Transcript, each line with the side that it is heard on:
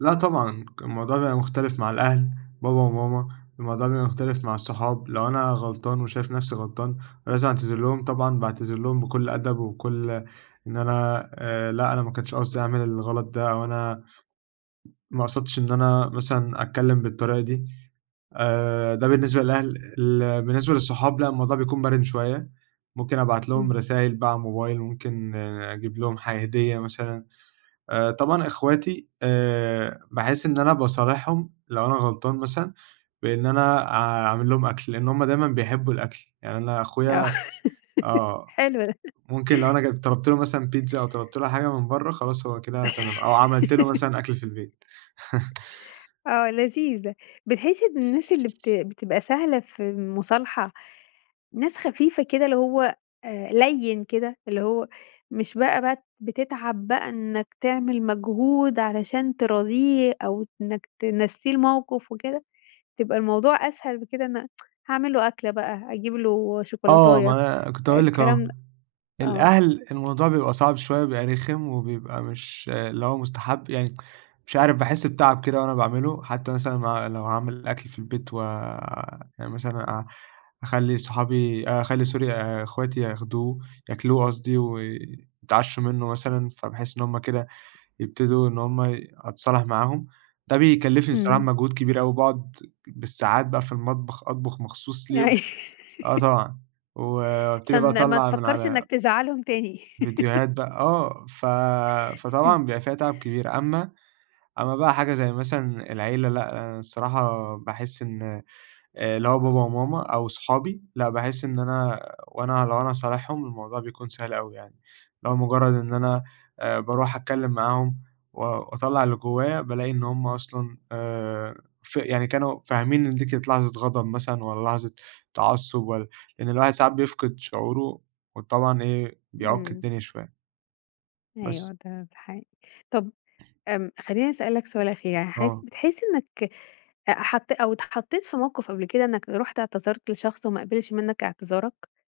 right: لا طبعًا، الموضوع بيبقى مختلف مع الأهل، بابا وماما، الموضوع بيبقى مختلف مع الصحاب، لو أنا غلطان وشايف نفْسي غلطان، لازم أعتذر لهم طبعًا باعتذر لهم بكلّ أدب وبكلّ إن أنا آآ لأ أنا ما كانش قصدي أعمل الغلط ده، أو أنا ما اقصدتش إن أنا مثلًا اتكلّم بالطريقة دي، آآ ده بالنسبة للأهل ال بالنسبة للصحاب لأ الموضوع بيكون مَرن شوية، ممكن ابعت لهم
left: إمم.
right: رسايل بقى على الموبايل وممكن أجيب لهم حا هدية مثلًا، آآ طبعًا إخواتي آآ باحس إن أنا باصالحهم، لو أنا غلطان مثلًا، بإن أنا أع أعمل لهم أكل، لإن هُم دايمًا بيحبوا الأكل، يعني أنا
left: آه،
right: أخويا آه،
left: حلو ده.
right: ممكن لو أنا جب طلبت له مثلًا بيتزا أو طلبت له حاجة من برّه، خلاص هو كده تمام، أو عملت له مثلًا أكل في البيت.
left: آه لذيذة، بتحسّ إن الناس اللي بت بتبقى سهلة في المُصالحة، ناس خفيفة كده اللي هو آآ ليّن كده، اللي هو مش بقى بت بتتعب بقى إنّك تعمل مجهود علشان تراضيه، أو إنّك تنسّيه الموقف وكده، تبقى الموضوع أسهل بكده إن هاعمل له أكلة بقى، أجيب له
right: آه
left: شوكالاتاية،
right: ما كنت هاقول لِك أهو،
left: الكلام ده، آه.
right: الأهل الموضوع بيبقى صعب شوية بيبقى رخم وبيبقى مش اللي هو مستحب، يعني مش عارف باحس بتعب كده وأنا باعمله، حتّى مثلًا ب لو هاعمل أكل في البيت ويعني مثلًا أ أخلّي صحابي أخلّي sorry آآ إخواتي ياخدوه ياكلوه قصدي وي يتعشوا منُّه مثلًا، فباحس إن هُم كده يبتدوا إن هُم ي أتصالح معاهم، ده بيكلّفني الصراحة
left: إمم.
right: مجهود كبير أوي باقعُد بالساعات بقى في المطبخ أطبخ مخصوص ليهم،
left: أي
right: آه طبعًا، وابتدي بقى
left: عشان ما
right: اطلّع من
left: تفكّرش إنّك
right: على
left: تزعّلهم تاني.
right: فيديوهات بقى آه ف فطبعًا بيبقى فيها تعب كبير، أمّا أمّا بقى حاجة زي مثلًا العيلة لأ الصراحة باحس إن آآ اللي هو بابا وماما أو صحابي، لأ باحس إن أنا وأنا لو أنا هاصالحهم، الموضوع بيكون سهل أوي يعني، اللي هو مجرّد إن أنا آآ باروح اتكلّم معاهم، و واطلّع اللي جوايا بالاقي إن هُم أصلًا آآ ف يعني كانوا فاهمين إن دي كانت لحظة غضب مثلًا والّا لحظة تعصُّب، والّا لإن الواحد ساعات بيفقد شعوره وطبعًا إيه، بيعُك
left: إمم.
right: الدنيا شوية. بس.
left: أيوه، [unintelligible] طَب آمم خلّيني اسألك سؤال أخير يعني حاس
right: آه.
left: بتحس إنّك أ حط أو اتحطّيت في موقف قبل كده إنّك رُحت اعتذرت لشخص وما قبلش منّك اعتذارك؟